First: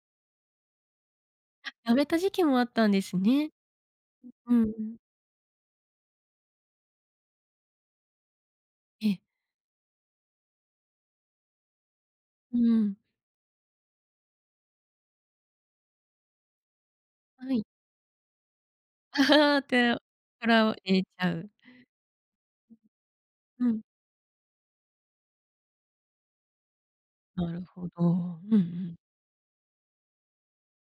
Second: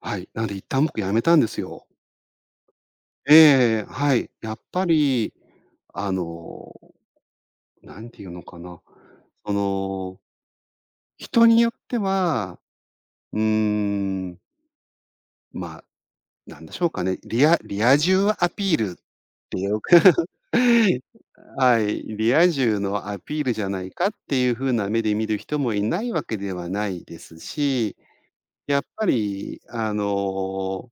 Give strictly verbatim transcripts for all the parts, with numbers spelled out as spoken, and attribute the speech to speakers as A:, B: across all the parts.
A: はい。なんで一旦僕辞めたんですよ。
B: あ、辞めた時期もあったんですね。
A: ええ、はい。や
B: う
A: っぱ
B: ん。
A: りあの、なんていうのかな、
B: ええ。
A: その人によって
B: う
A: は、
B: ん。
A: うーん。まあ、なんでしょうかね、リ
B: は
A: ア
B: い。
A: リア充アピールって よく
B: て とらをいれちゃう。
A: はい、リア充のアピールじ
B: う
A: ゃな
B: ん。
A: いかっていう風な目で見る人もいないわけではないです
B: なるほ
A: し、
B: ど。うんう
A: やっ
B: ん。
A: ぱりあの、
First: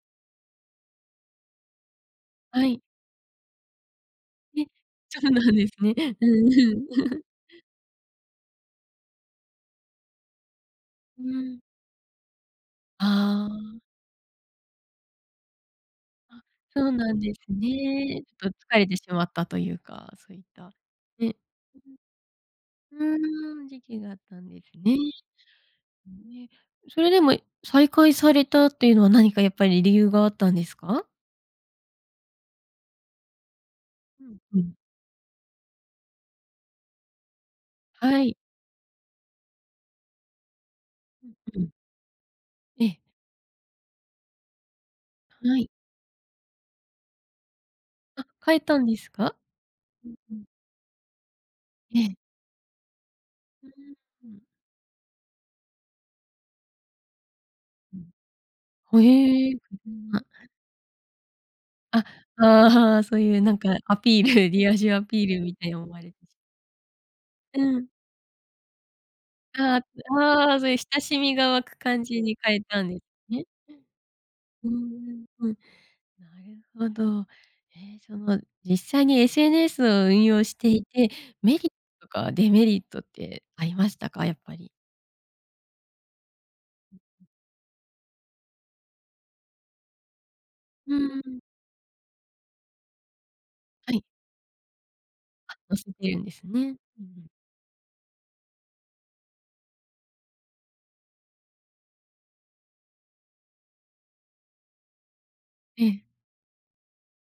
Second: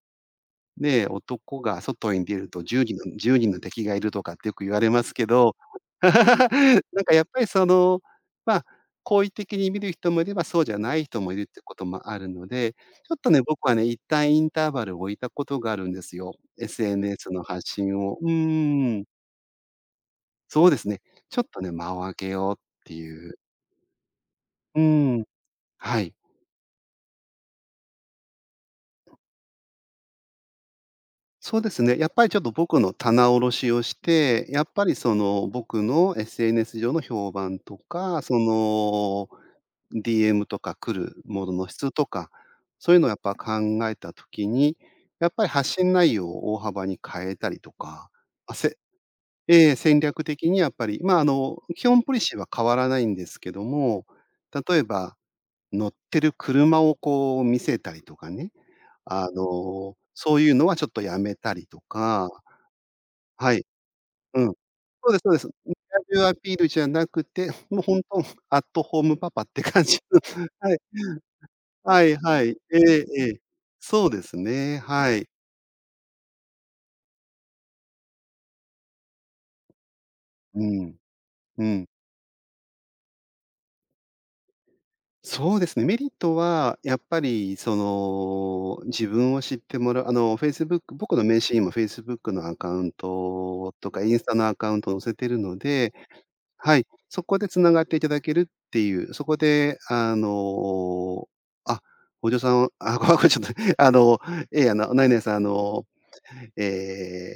A: ねえ、男が外に出ると
B: は
A: じ
B: い。
A: ゅうにんじゅうにんの敵がいるとかってよ
B: え、
A: く言われます
B: そ
A: け
B: うなん
A: ど、
B: ですね。うん
A: な
B: うん。
A: んかや っぱりその、まあ、好意的に見る人もいればそうじゃない人
B: う
A: もいるって
B: ん。
A: こともあるので、ちょっとね、
B: あ
A: 僕は
B: あ。
A: ね、一旦インターバルを置いたことがあるんですよ、
B: あ、そうなん
A: SNS
B: です
A: の発信を。
B: ね。
A: う
B: ちょっと疲れて
A: ー
B: し
A: ん。
B: まったというか、そういっ
A: そう
B: た、
A: ですね。
B: ね。
A: ちょっとね、間を開けようって
B: う
A: いう。
B: ーん、時期があったんです
A: う
B: ね。
A: ん。はい。
B: ね、それでも再開されたっていうのは何かやっぱり理由があったんですか？
A: そうですね、やっぱりちょっと僕の棚卸しをし
B: うん
A: て、
B: う
A: やっ
B: ん。
A: ぱりその、僕の SNS 上の評判とか、
B: はい。
A: その、DM とか来る
B: うん
A: もの
B: う
A: の
B: ん。
A: 質とか、
B: え
A: そう
B: え。
A: いうのやっぱ考えた時に、やっぱり
B: はい。
A: 発信内容を大幅に変えたりとか、
B: あ、
A: あ
B: 変え
A: せ
B: たんですか？
A: ええ、戦
B: うん
A: 略
B: うん。
A: 的にやっぱり、ま、あの、基本
B: え
A: ポ
B: え。
A: リシーは変わらないんですけど
B: う
A: も、
B: ーん。
A: 例えば乗ってる車をこう見せた
B: う
A: り
B: ん。
A: とかね。
B: は、
A: あ
B: ええ。
A: の、
B: 車。
A: そういうのはちょっとやめたりと
B: あ、
A: か。
B: ああ、そういうな
A: は
B: ん
A: い。
B: かアピール、
A: うん。
B: リア充ア
A: そうです
B: ピー
A: そうで
B: ル
A: す。
B: みたい
A: リ
B: に思われ
A: ア
B: てし
A: 充アピールじゃなくて、
B: う
A: もう
B: ん。
A: ほんとアットホームパパって
B: あ
A: 感じ
B: あ、
A: の。
B: ああ、そう
A: は
B: いう
A: い。
B: 親しみが湧く感
A: はい
B: じに
A: は
B: 変
A: い。
B: え
A: え
B: たんです
A: えええ。
B: ね。
A: そうです
B: うー
A: ね、は
B: ん、
A: い。
B: うん。なるほど。ええ、その実際に、SNS を運用し
A: う
B: てい
A: ん、
B: て、メ
A: う
B: リッ
A: ん。
B: トとかデメリットってありましたか？やっぱり。
A: そうですね、メリットはやっぱり、その、自分を知ってもらあの、Facebook
B: う
A: 僕の
B: ん。
A: 名刺にも Facebook のアカウント
B: は
A: とか、
B: い。
A: インスタのアカウント載せてる
B: あ、
A: の
B: 載せ
A: で
B: てるんですね。うん
A: はい、
B: う
A: そ
B: ん。
A: こでつながっていただけるっていう、そこであの、あ、ごじょさんあ、これこれはちょっとあの、ええ、あの、何々さんあ
B: え
A: の、
B: え。
A: ええ